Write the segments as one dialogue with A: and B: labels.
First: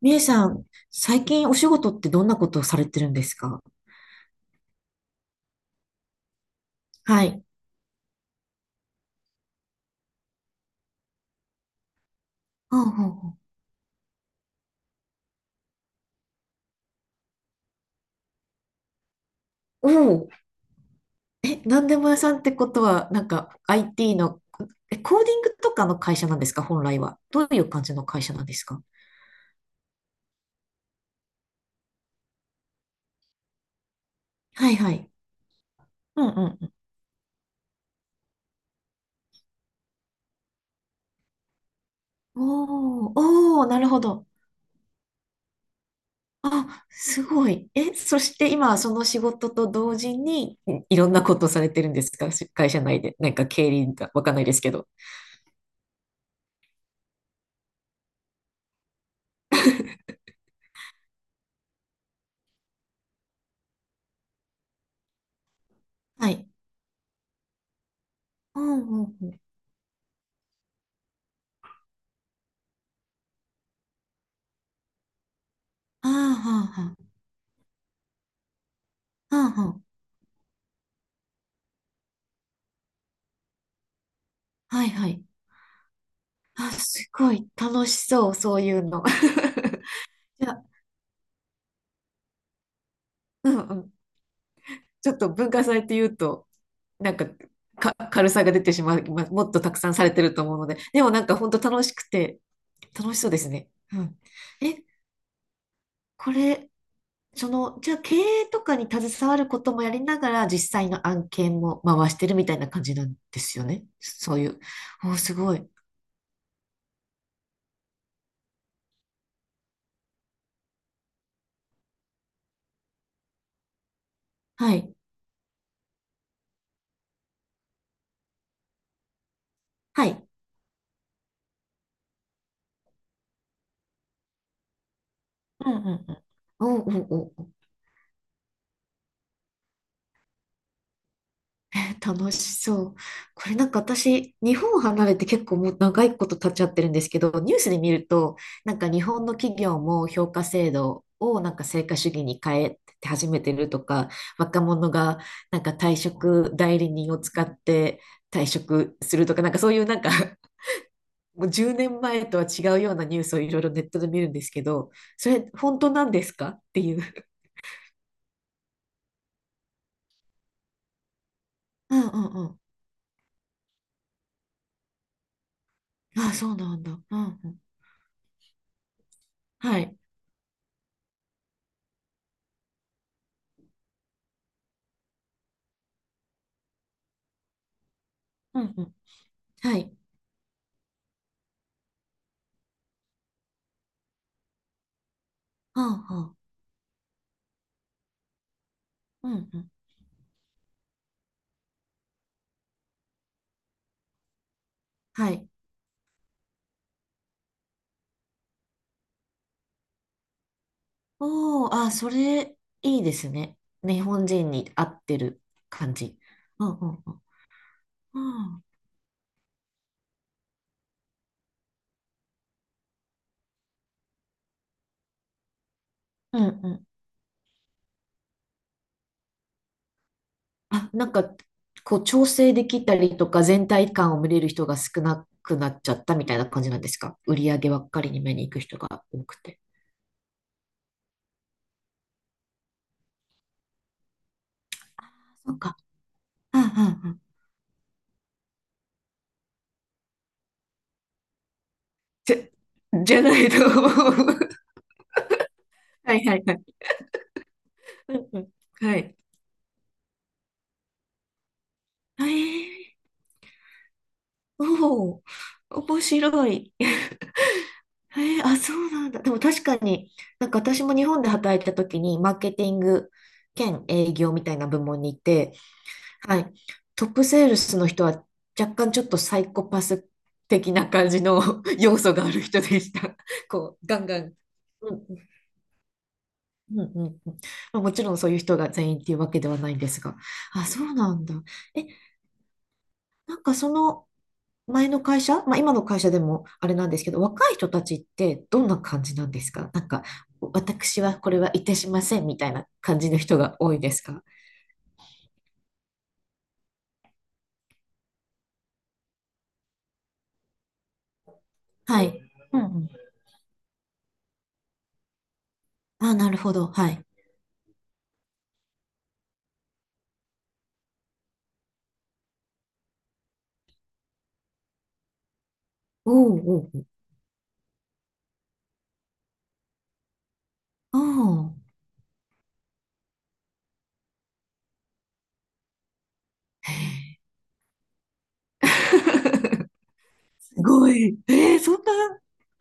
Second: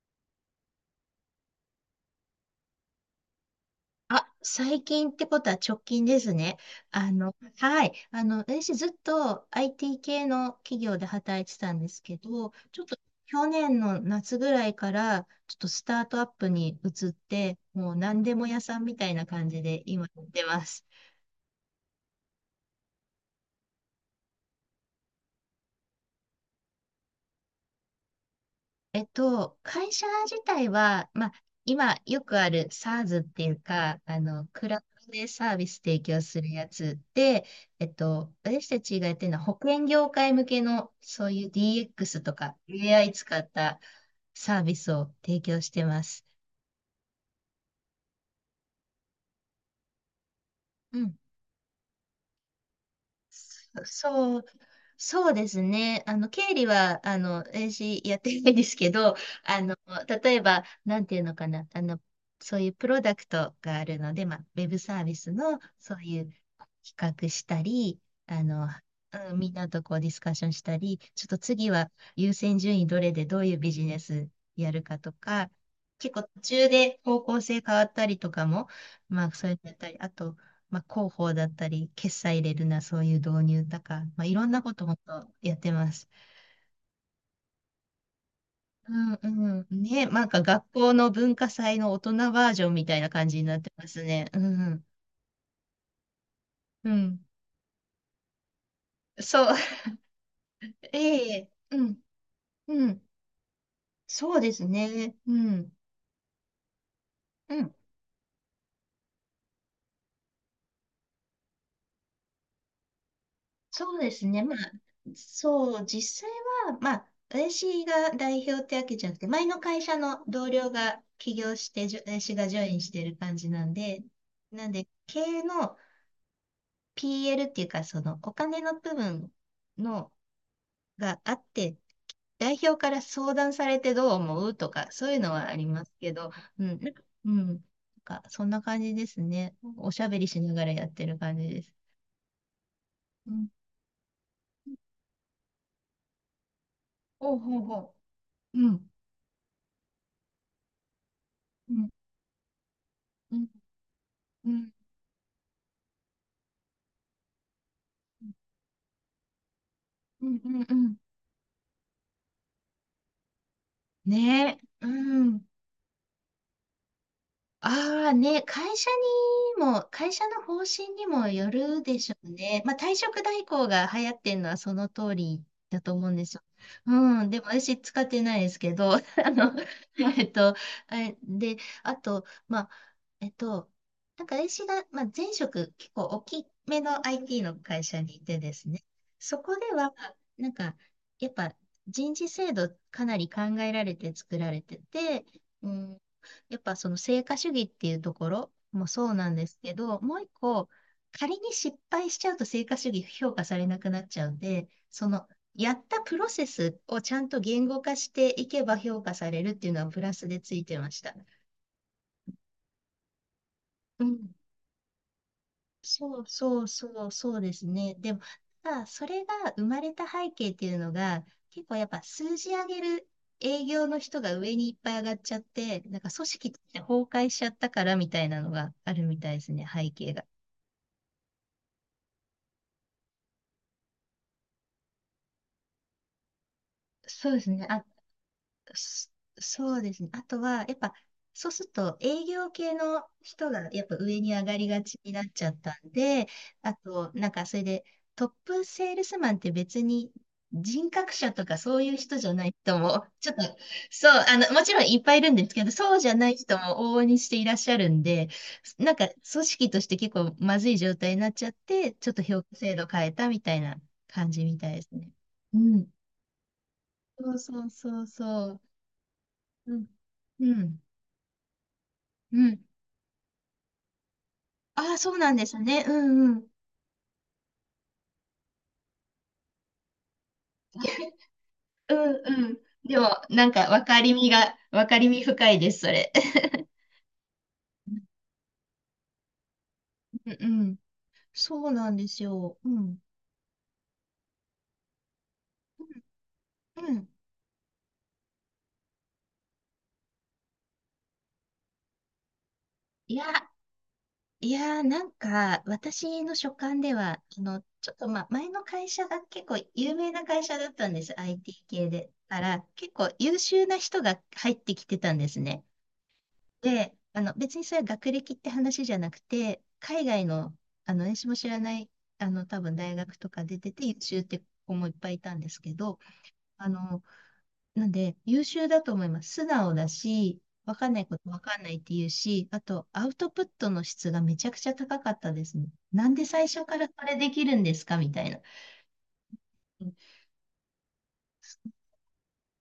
A: みえさん、最近お仕事ってどんなことをされてるんですか？
B: 最近ってことは直近ですね。
A: はい。
B: 私ずっと IT 系の企業で働いてたんですけど、ちょっと
A: あ、
B: 去
A: あ、あ
B: 年の夏ぐらいから、ちょっとスタートアップに移って、もう何でも屋さんみたいな感じで
A: お
B: 今やっ
A: お、
B: てます。
A: え、なんでも屋さんってことは、なんか IT の、え、コーディングとかの会社なんですか？本来は。どういう感じの会社なんですか？
B: 会社自体は、今よくある SaaS っていうか、ク
A: はい
B: ラウ
A: はい。
B: ドでサービス提供
A: うんう
B: する
A: んう
B: や
A: ん。
B: つで、私たちがやってるのは保険業界向けのそういう DX と
A: お
B: か AI
A: お、
B: 使っ
A: おお、な
B: た
A: るほど。
B: サービスを提供してます。
A: あ、すごい。え、そして今、その仕事と同時に、いい
B: う
A: ろん
B: ん。
A: なことをされてるんですか？し会社内で。なんか経理がわかん
B: そ
A: な
B: う、
A: いですけど。
B: そうですね。経理は、私やってないですけど、あの、例えば、なんていうのかな、そういうプロダクトがあるので、ウェブサービスの、そうい
A: は
B: う
A: い。
B: 企画したり、あ
A: う
B: の、
A: んうんう
B: うん、
A: ん。
B: みんなとこうディスカッションしたり、ちょっと次は優先順位どれでどういうビジネスやるかとか、
A: あ
B: 結構途中
A: あ、
B: で
A: は
B: 方向性変わったりとかも、そう
A: あ
B: いう
A: は
B: のやった
A: あ。
B: り、あと、広報だったり、決済入れるな、そういう導入とか、いろんなこ
A: は
B: と
A: い
B: もっ
A: はい。
B: とやってます。
A: あ、すごい楽しそう、そういう
B: う
A: の。
B: んうん。ね、なんか
A: いや、
B: 学校の文化祭の大人バージョンみたいな感じに
A: う
B: なっ
A: ん
B: て
A: う
B: ま
A: ん。
B: すね。うんうん。
A: ちょっと文化祭って言うと、
B: う
A: なん
B: ん。
A: か、か、軽さが出てしまう、まも
B: そう。
A: っとたく さんされてると思うので、でもなんか
B: ええ。
A: 本当
B: う
A: 楽し
B: ん。
A: くて、
B: うん。
A: 楽しそうですね。うん。
B: そうです
A: え、
B: ね。うん。
A: これ、そ
B: うん。
A: の、じゃあ経営とかに携わることもやりながら、実際の案件も回してるみたいな感じなんですよね。
B: そうです
A: そう
B: ね。
A: い
B: まあ、
A: う。おー、すごい。
B: そう、実際は、私が代表ってわけじゃなくて、前の会社の同僚が起業して、私がジョインしてる感じなんで、なん
A: は
B: で、
A: い。
B: 経営の PL っていうか、そのお金の部分
A: は
B: の
A: い。
B: があって、代表から相談されてどう思うとか、そういうのはあり
A: うんう
B: ます
A: ん
B: け
A: うん。
B: ど、
A: おーおーお
B: な
A: ー。
B: んかそんな感じですね。おしゃべりしながらやってる感じです。
A: えー楽しそう。
B: うん、
A: これなんか私、日本を離れて結構もう長いこと経っちゃってるんですけど、
B: ほう
A: ニュ
B: ほ
A: ー
B: う
A: スで見
B: ほ
A: ると、
B: う、う
A: なん
B: ん、
A: か日本の企業も評価制度をなんか
B: う
A: 成
B: ん、
A: 果主義に変えて始
B: う
A: め
B: ん、
A: てるとか、
B: う
A: 若
B: ん、
A: 者がなんか退職代理人を使って退職するとか、なんかそういうなんか、
B: うん、うん、うん
A: もう10年前とは違うようなニュースをいろいろネットで見るんです
B: ね
A: け
B: え、う
A: ど、そ
B: ん。
A: れ本当なんですかっていう。
B: ああね、会社の方針にもよる
A: う
B: で
A: ん
B: しょ
A: うん
B: う
A: うん。
B: ね。まあ、退職代行が流行ってるのはその通りだと思うんで
A: あ、
B: すよ。
A: そうなんだ。う
B: うん、で
A: ん
B: も
A: うん。
B: 私使ってないですけど、の、
A: は い。
B: えっと、あれで、あと、えっと、なんか私が、前職結構大きめの IT の会社にいてで
A: う
B: す
A: んう
B: ね、
A: ん。
B: そこで
A: はい。
B: は、なんか、やっぱ人事制度かなり考えられて作られてて、う
A: う
B: ん、
A: んうん。
B: やっぱその成果主義っていうところもそうな
A: う
B: ん
A: ん
B: です
A: うん。
B: けど、もう一個、仮に失敗しちゃうと成果主義評価されなくなっちゃうんで、その
A: はい。
B: やったプロセスをちゃんと言語化していけば評価されるっていうのはプラスでついてました。
A: おー、あ、それ、いいですね。日
B: う
A: 本
B: ん。
A: 人に合ってる感じ。うんうんうん。
B: そうですね。でも、
A: うん
B: ただそれが生まれた背景っていうのが、結構やっぱ数字上げる営業の人が上にいっぱい上がっちゃって、なんか組
A: うん
B: 織って
A: うん。
B: 崩壊しちゃったからみたいなのがあるみたいですね、背景が。
A: あ、なんか、こう、調整できたりとか、全体感を見れる人が少なくなっちゃったみたいな感じなんですか？
B: そう
A: 売
B: です
A: り上
B: ね。
A: げばっかりに目に行く人が
B: そ
A: 多くて。
B: そうですね。あとは、やっぱ、そうすると営業系の人がやっぱ上に上がりがちになっちゃ
A: そ
B: っ
A: うか。
B: たんで、
A: うんうん
B: あ
A: う
B: と、
A: ん。
B: なんかそれでトップセールスマンって別に人格者とかそういう人じゃ
A: じゃ、
B: ない人も、
A: じゃ
B: ちょっ
A: な
B: と、
A: いと思う。
B: もちろんいっぱいいるんですけど、そう じゃ
A: はい
B: な
A: は
B: い
A: いは
B: 人も
A: い。
B: 往々にしていらっしゃるん
A: う
B: で、
A: んうん。
B: なん
A: は
B: か
A: い。
B: 組織として結構まずい状態になっちゃって、ちょっと
A: え
B: 評価制度
A: ー、
B: 変えたみたいな感じみたいですね。
A: おお、
B: うん。
A: 面白い。
B: そうそうそう
A: へえ、
B: そ
A: あ、
B: う。
A: そうなんだ。でも確
B: う
A: か
B: ん。
A: に、なん
B: う
A: か
B: ん。
A: 私も日本で働いた時に、マ
B: う
A: ーケ
B: ん。
A: ティング兼営業みたいな部
B: ああ、
A: 門に
B: そう
A: い
B: なんで
A: て、
B: すね。うんう
A: は
B: ん。
A: い、トップセールスの人は若干ちょっとサイコパス的な感 じの
B: う
A: 要
B: ん
A: 素がある
B: うん。
A: 人でし
B: で
A: た。
B: も、
A: こう、ガンガン。
B: 分
A: う
B: か
A: ん、
B: りみ深いです、それ。
A: うん、うん。うん、まあもちろんそういう人が全員っていうわけではないんですが。
B: うんう
A: あ、
B: ん。
A: そうなんだ。
B: そう
A: え、
B: なんですよ。うん。
A: なんかその、前の会社、まあ、今の会社でもあれ
B: う
A: なんです
B: ん。
A: けど、若い人たちってどんな感じなんですか？なんか、私はこれはいたしませんみたいな感じ
B: い
A: の
B: や、
A: 人が多いですか？
B: いや、私の所感では、あの、ちょっと、ま、前の会社が結構有名な会社だったんです、IT 系
A: は
B: で。
A: い。
B: か
A: うん
B: ら、
A: うん。
B: 結構優秀な人が入ってきてたんですね。
A: あ、なるほど。は
B: で、
A: い。
B: 別にそれは学歴って話じゃなくて、海外の、私も知らない、多分大学とか出てて優秀って子もいっぱいいたんですけど、
A: おう
B: あ
A: おう
B: の、なんで、優秀だと思います。素直だし、わかんないことわ
A: おう。
B: かんな
A: あ
B: いって言うし、あと、アウトプットの質がめちゃくちゃ高かったですね。なんで最初
A: あ。へ
B: からこれ
A: え。
B: できるんですかみたいな。うん。
A: すごい。えー、そん
B: そ
A: な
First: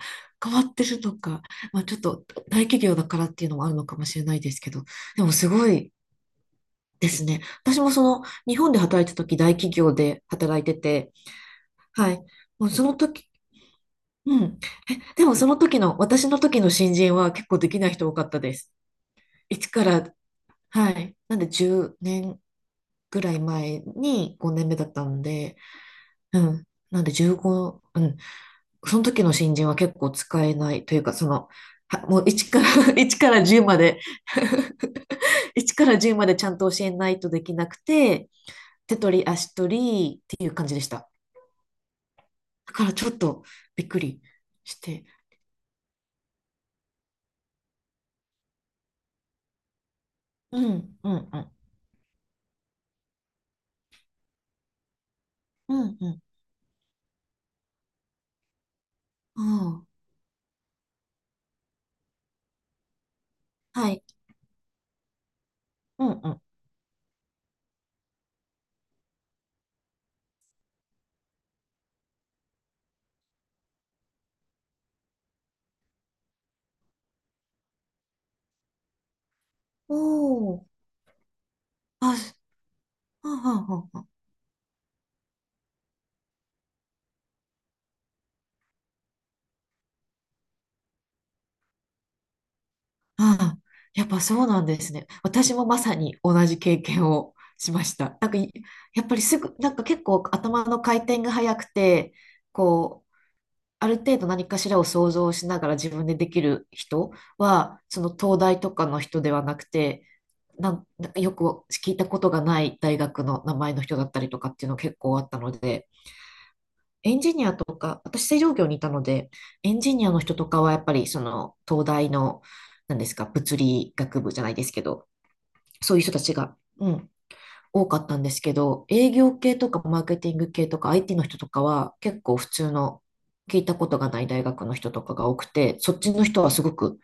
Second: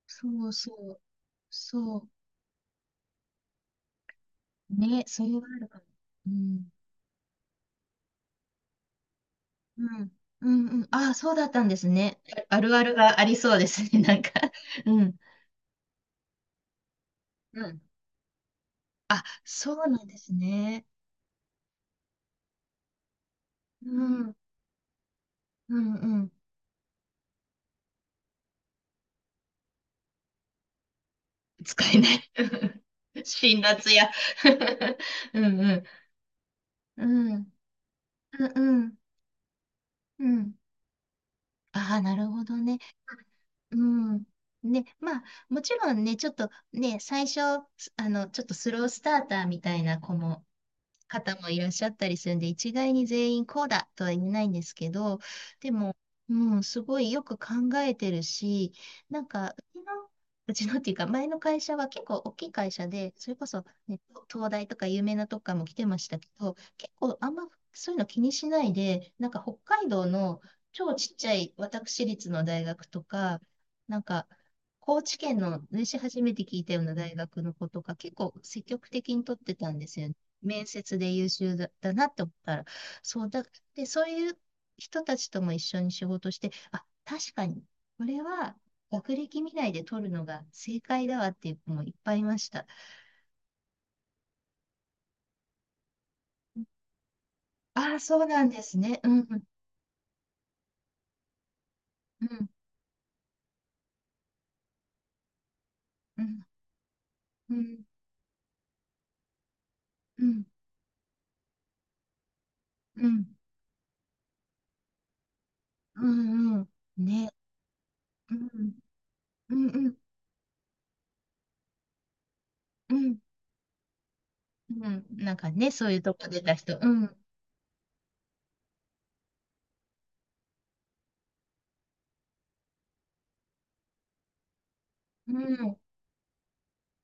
B: そ
A: 変
B: う
A: わ
B: そ
A: ってる
B: う。
A: のか。まあ、ち
B: そ
A: ょっ
B: う。
A: と大企業だからっていうのもあるのかもしれないですけど、
B: ね、
A: で
B: それ
A: も
B: は
A: す
B: ある
A: ご
B: かも。
A: い
B: うん。
A: ですね。私もその日本で働いた時大企
B: う
A: 業
B: ん。
A: で
B: う
A: 働い
B: ん
A: て
B: うん。あ
A: て、
B: あ、そうだったんです
A: はい。
B: ね。あ
A: もう
B: るあ
A: その
B: るがあ
A: 時、
B: りそうですね。なんか。
A: うん。え、
B: うん。
A: でもその時の、私の時の新人は結構
B: う
A: でき
B: ん。
A: ない人多かったです。
B: あ、
A: 一
B: そ
A: か
B: うなん
A: ら、
B: ですね。
A: はい。なんで10年ぐらい前
B: うん。
A: に5年目だったので、
B: うんうん。
A: うん。なんで15、うん。その時の新人は結構使えないというか、その、
B: 使え
A: は
B: な
A: もう
B: い。
A: 1か ら1 から
B: 辛
A: 10ま
B: 辣
A: で、
B: や。う んう
A: 1
B: ん。
A: から1までちゃんと教え
B: う
A: ないとで
B: ん。
A: きなくて、
B: うんう
A: 手
B: ん。
A: 取り足取りっ
B: う
A: ていう
B: ん。
A: 感じでした。
B: ああ、なるほど
A: だ
B: ね。
A: からちょっと
B: う
A: びっくり
B: ん。
A: し
B: ね、
A: て。
B: まあ、もちろんね、ちょっとね、最初、ちょっとスロースターターみたいな
A: うん、うん、
B: 方
A: う
B: も
A: ん。
B: いらっしゃったりするんで、一概に全員こうだとは言えないんですけど、で
A: う
B: も、
A: ん、うん。
B: うん、すごいよく考えてるし、なんか、うち
A: あ
B: の、うちのっていうか、前の会社は結構大きい会社で、それこそ、
A: あ。は
B: ね、
A: い。
B: 東大とか有名なとこからも来てま
A: う
B: した
A: ん
B: け
A: うん。
B: ど、結構あんまそういうの気にしないで、なんか北海道の超ちっちゃい私立の大学とか、なんか、高知県のね、私初めて聞いたような大学の子とか、結構積極的に取ってたんで
A: お
B: すよね。
A: お。
B: 面接で優秀だ、だなっ
A: あ、
B: て思ったら、そう
A: はん
B: だ、
A: はんは
B: で、
A: んは
B: そ
A: ん。
B: ういう人たちとも一緒に仕事して、あ、確かに、これは学歴見ないで取るのが正解だわっていう子もいっぱいいました。
A: ああ、やっぱそうなんですね。私もまさに同じ経験をしま
B: あ
A: し
B: あ、そ
A: た。
B: う
A: なんか
B: なん
A: い、
B: ですね。
A: や
B: う
A: っぱりす
B: ん、
A: ぐ、なんか結構頭の回転が速くて、
B: うん、
A: こう、ある程度何かしらを想像しながら自分で
B: う
A: でき
B: ん、
A: る人
B: うん、
A: は、その東大とかの人ではなくて、
B: うん、
A: なん、なんかよく聞いたことがない大
B: う
A: 学
B: ん、
A: の名前の人だったりとかっていうの結構あったので、
B: うん、うん
A: エン
B: ね、
A: ジニアとか、私
B: う
A: 製造業
B: ん、
A: にい
B: ね
A: たので、
B: うん、
A: エン
B: う
A: ジ
B: ん、
A: ニアの人とかはやっぱりその東大の、
B: う
A: なんです
B: ん、
A: か、物理学部じゃないですけ
B: うん、
A: ど、
B: なんかね、そう
A: そ
B: い
A: うい
B: う
A: う人
B: と
A: た
B: こ
A: ち
B: 出た
A: が、
B: 人、う
A: うん、
B: ん、
A: 多かったんですけど、営業系とかマーケティング系とか IT の人とかは結構普通の聞いたことがない大学の人とかが多
B: う
A: くて、
B: ん、
A: そっちの人はすごく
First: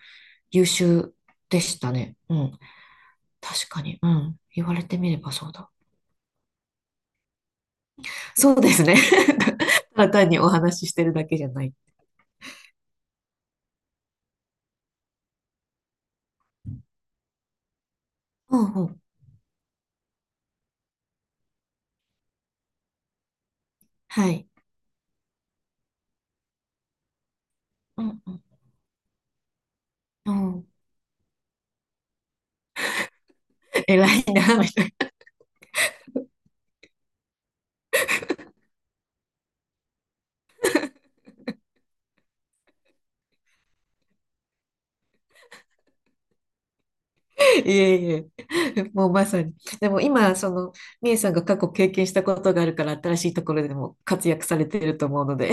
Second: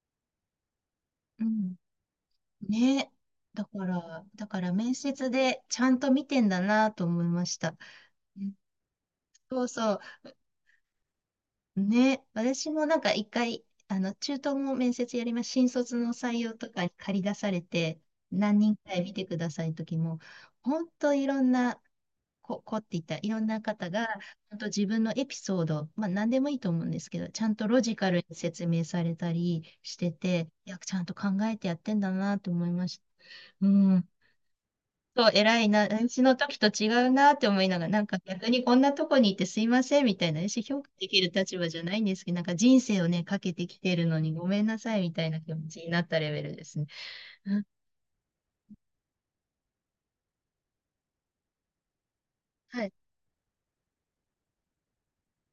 A: 優秀
B: う
A: で
B: ん。
A: したね。うん。
B: ね。
A: 確かに。うん。
B: だか
A: 言
B: ら
A: われ
B: 面
A: てみれ
B: 接
A: ばそう
B: で
A: だ。
B: ちゃんと見てんだなと思いました。うん。
A: そうですね。
B: そうそ
A: ただ単にお話ししてるだけじゃない。
B: う。ね。私もなんか一回、中東も面接やります。新卒の採用とかに借り出されて、
A: う
B: 何
A: ん
B: 人
A: う
B: か
A: ん。
B: い見てください時も、本当いろんな、こっていったいろんな方が、
A: はい。
B: 本当自分のエピソード、まあ何でもいいと思うんですけど、ちゃんとロジ
A: う
B: カ
A: ん
B: ル
A: う
B: に
A: ん
B: 説明されたりして
A: う
B: て、
A: ん、
B: いや、ちゃんと考えてやってんだなと思いました。う
A: 偉
B: ん。
A: いな、みたいな。
B: そう、偉いな、私の時と違うなって思いながら、なんか逆にこんなとこにいてすいませんみたいな、意思評価できる立場じゃないんですけど、なんか人生をね、かけてきてるのにごめんなさいみたいな気持ちになったレベルですね。うん。
A: いえいえ。もうまさに。でも今、その、みえさんが過去経験したことがある
B: は
A: から、
B: い。
A: 新しいところでも活躍されてると思うので。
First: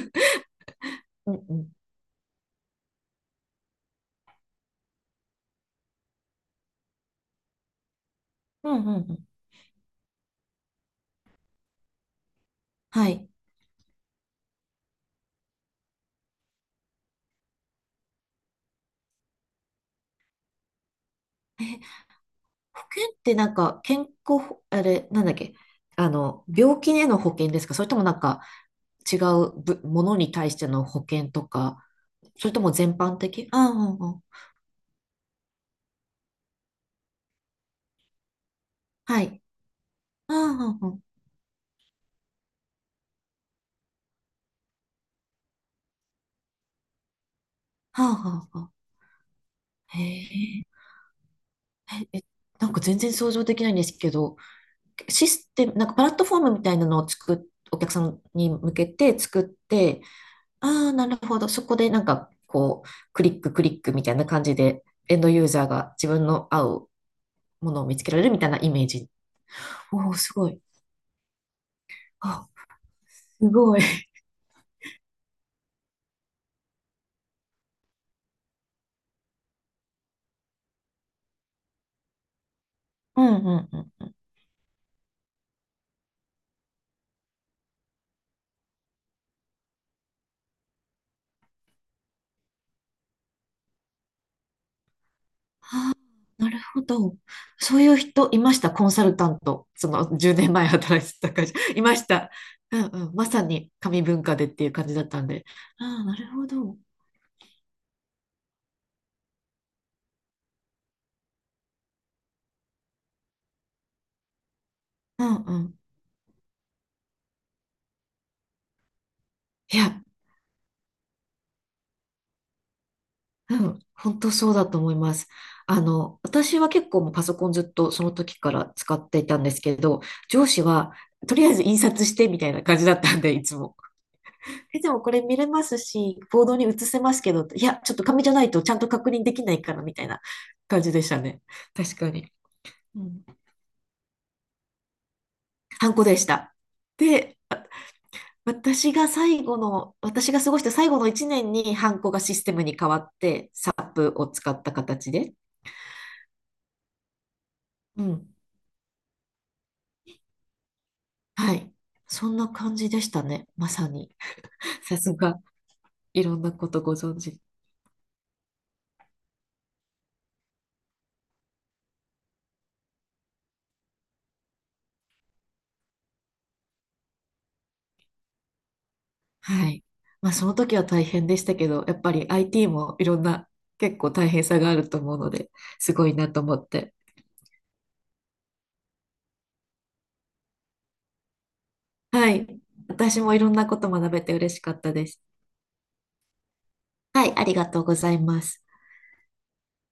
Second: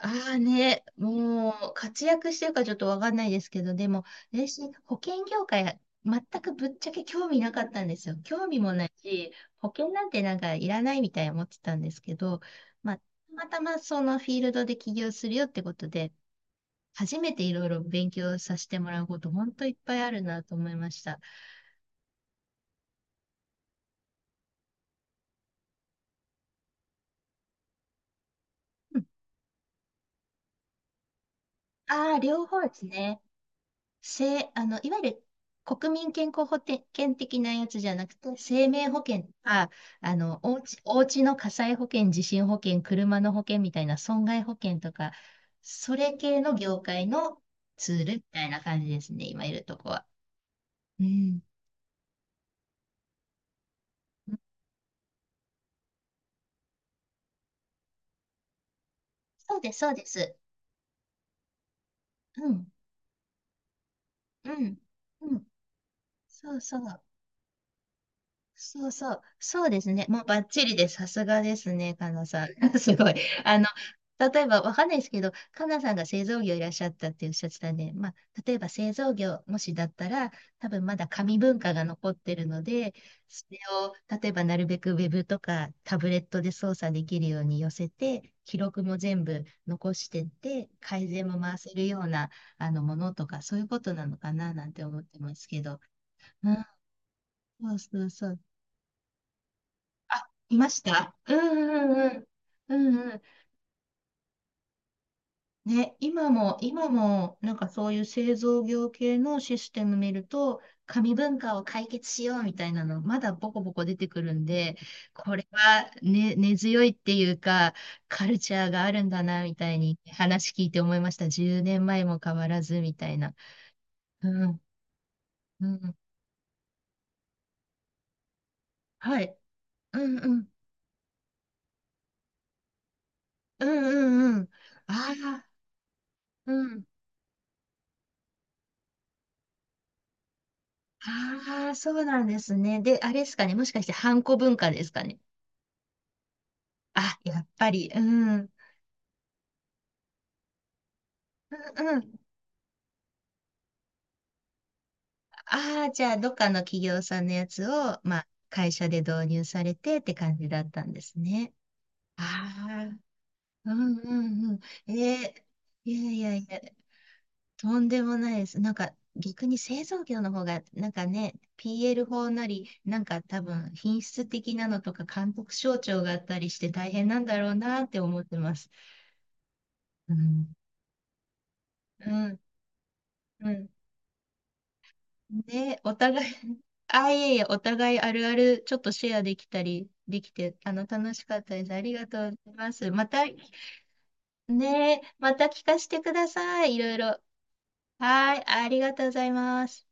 B: ああね、
A: うん
B: も
A: う
B: う
A: ん。
B: 活躍してるかちょっとわかんないですけど、でも、私、保険業界、全くぶっちゃけ興味なかったんですよ。興味
A: う
B: もな
A: んう
B: い
A: んうん。
B: し、保険なんてなんかいらないみたいに思ってたんですけど、た
A: はい。
B: またまそのフィールドで起業するよってことで、初めていろいろ勉強させてもらうこと、本当いっぱいあるなと思いました。
A: え、保険ってなんか、健康保、あれ、なんだっけ、あの、病気への保険ですか？それともなんか、
B: うん。
A: 違うぶものに対しての保険とか、
B: ああ、両
A: それと
B: 方
A: も
B: です
A: 全般
B: ね。
A: 的、ああ、うんうんうん。
B: せ、あの、いわゆる国民健康保険的なやつじゃなくて、生命保険
A: は
B: と
A: い。
B: か、
A: ああ、うんう
B: お
A: ん。
B: うちの火災保険、地震保険、車の保険みたいな損害保険とか、それ系の業界のツー
A: は
B: ル
A: あ
B: みた
A: は
B: い
A: あ
B: な
A: はあ。
B: 感じですね、今いるとこ
A: へ
B: は。
A: え。
B: うん。
A: え、え、なんか全然想像できないんですけど、システム、なんかプラットフォームみたいなのを作っ、お客さんに向けて作っ
B: そうです、そう
A: て、
B: です。
A: ああ、なるほど。そこでなんか
B: うん、
A: こう、クリッククリックみたいな感
B: う
A: じ
B: ん、
A: で、エンド
B: う
A: ユ
B: ん。
A: ーザーが自分の
B: そう
A: 合
B: そ
A: う
B: う。
A: ものを見つけられるみたいなイメー
B: そう
A: ジ。
B: そう、そうですね。
A: おお、
B: もう
A: す
B: バッ
A: ごい。
B: チリです。さすがですね、かなさん。
A: あ、
B: すごい。
A: す
B: あの、
A: ごい。
B: 例えば、わかんないですけど、かなさんが製造業いらっしゃったっておっしゃってたんで、まあ、例えば製造業、もしだったら、多分まだ紙文化が残ってるので、
A: うん
B: それ
A: うん
B: を、
A: うん。
B: 例えばなるべくウェブとかタブレットで操作できるように寄せて、記録も全部残してって、改善も回せるようなものとか、そういうことなのかななんて思ってますけど。
A: あー、な
B: う
A: る
B: ん。
A: ほど。
B: そ
A: そ
B: う
A: ういう
B: そうそ
A: 人い
B: う。
A: ました、コンサルタント。その
B: あ、
A: 10年
B: い
A: 前
B: まし
A: 働い
B: た。
A: てた
B: う
A: 会社。いま
B: んう
A: し
B: んうん。
A: た。
B: う
A: うんう
B: んう
A: ん。
B: ん。
A: まさに紙文化でっていう感じだったんで。あ
B: ね、
A: あ、なるほど。
B: 今も、なんかそういう製造業系のシステム見ると、紙文化を解決しようみたいなの、まだボコボコ出てくるんで、
A: う
B: こ
A: ん
B: れ
A: うん。
B: は、ね、根強いっていうか、カルチャーがあるんだな、みた
A: い
B: いに
A: や、
B: 話聞いて思いました。10年前も変わらず、みたいな。
A: うん、本当
B: う
A: そう
B: ん、
A: だと思います。
B: う
A: あ
B: ん。
A: の、私は結構もうパソコンずっとその時から使って
B: は
A: い
B: い。
A: たんですけ
B: う
A: ど、
B: んう
A: 上
B: ん。
A: 司はとりあえず印刷してみたいな感じだったんで、いつ
B: う
A: も。
B: んうんうん。
A: えでもこ
B: あ
A: れ見れ
B: あ、
A: ますし、ボー
B: う
A: ドに映
B: ん。
A: せますけど、いや、ちょっと紙じゃないとちゃんと確認できないからみたいな感じでしたね。
B: ああ、そ
A: 確
B: う
A: か
B: なん
A: に。
B: ですね。で、
A: う
B: あれ
A: ん。
B: ですかね。もしかして、ハンコ文化ですかね。
A: ハンコでした。
B: あ、
A: で、
B: やっ
A: あ、
B: ぱり、うん。うん
A: 私が最後の、私が過ごした最後の1年に
B: う
A: ハンコ
B: ん。
A: がシステムに変わって、SAP を使った形で。
B: ああ、じゃあ、どっかの企業さんのやつを、
A: う
B: まあ、
A: ん、
B: 会社で導入されてって感じだったんですね。
A: はい。そんな
B: あ
A: 感じ
B: あ、
A: でしたね。ま
B: う
A: さ
B: んう
A: に。
B: んうん。
A: さす
B: え
A: が、
B: ー、いやい
A: い
B: や
A: ろん
B: い
A: な
B: や、
A: ことご存知。
B: とんでもないです。逆に製造業の方が、なんかね、PL 法なり、なんか多分、品質的なのとか、監督省庁があったりして大変なんだろうなって思ってます。
A: はい。
B: う
A: まあ、そ
B: ん
A: の時は大変でしたけど、やっ
B: う
A: ぱり
B: ん、
A: IT もいろん
B: う
A: な
B: ん。
A: 結構大変さがあると思うので、
B: ね、
A: す
B: お
A: ごいな
B: 互い
A: と思 って。
B: あ、いえいえ、お互いあるある、ちょっとシェアできたり、できて、楽しかったです。ありがと
A: は
B: うござい
A: い。
B: ます。ま
A: 私
B: た、
A: もいろんなこと学べて嬉しかった
B: ね、
A: です。
B: また聞かせてください。いろいろ。
A: はい、ありがとうござい
B: は
A: ま
B: い、
A: す。
B: ありがとうございます。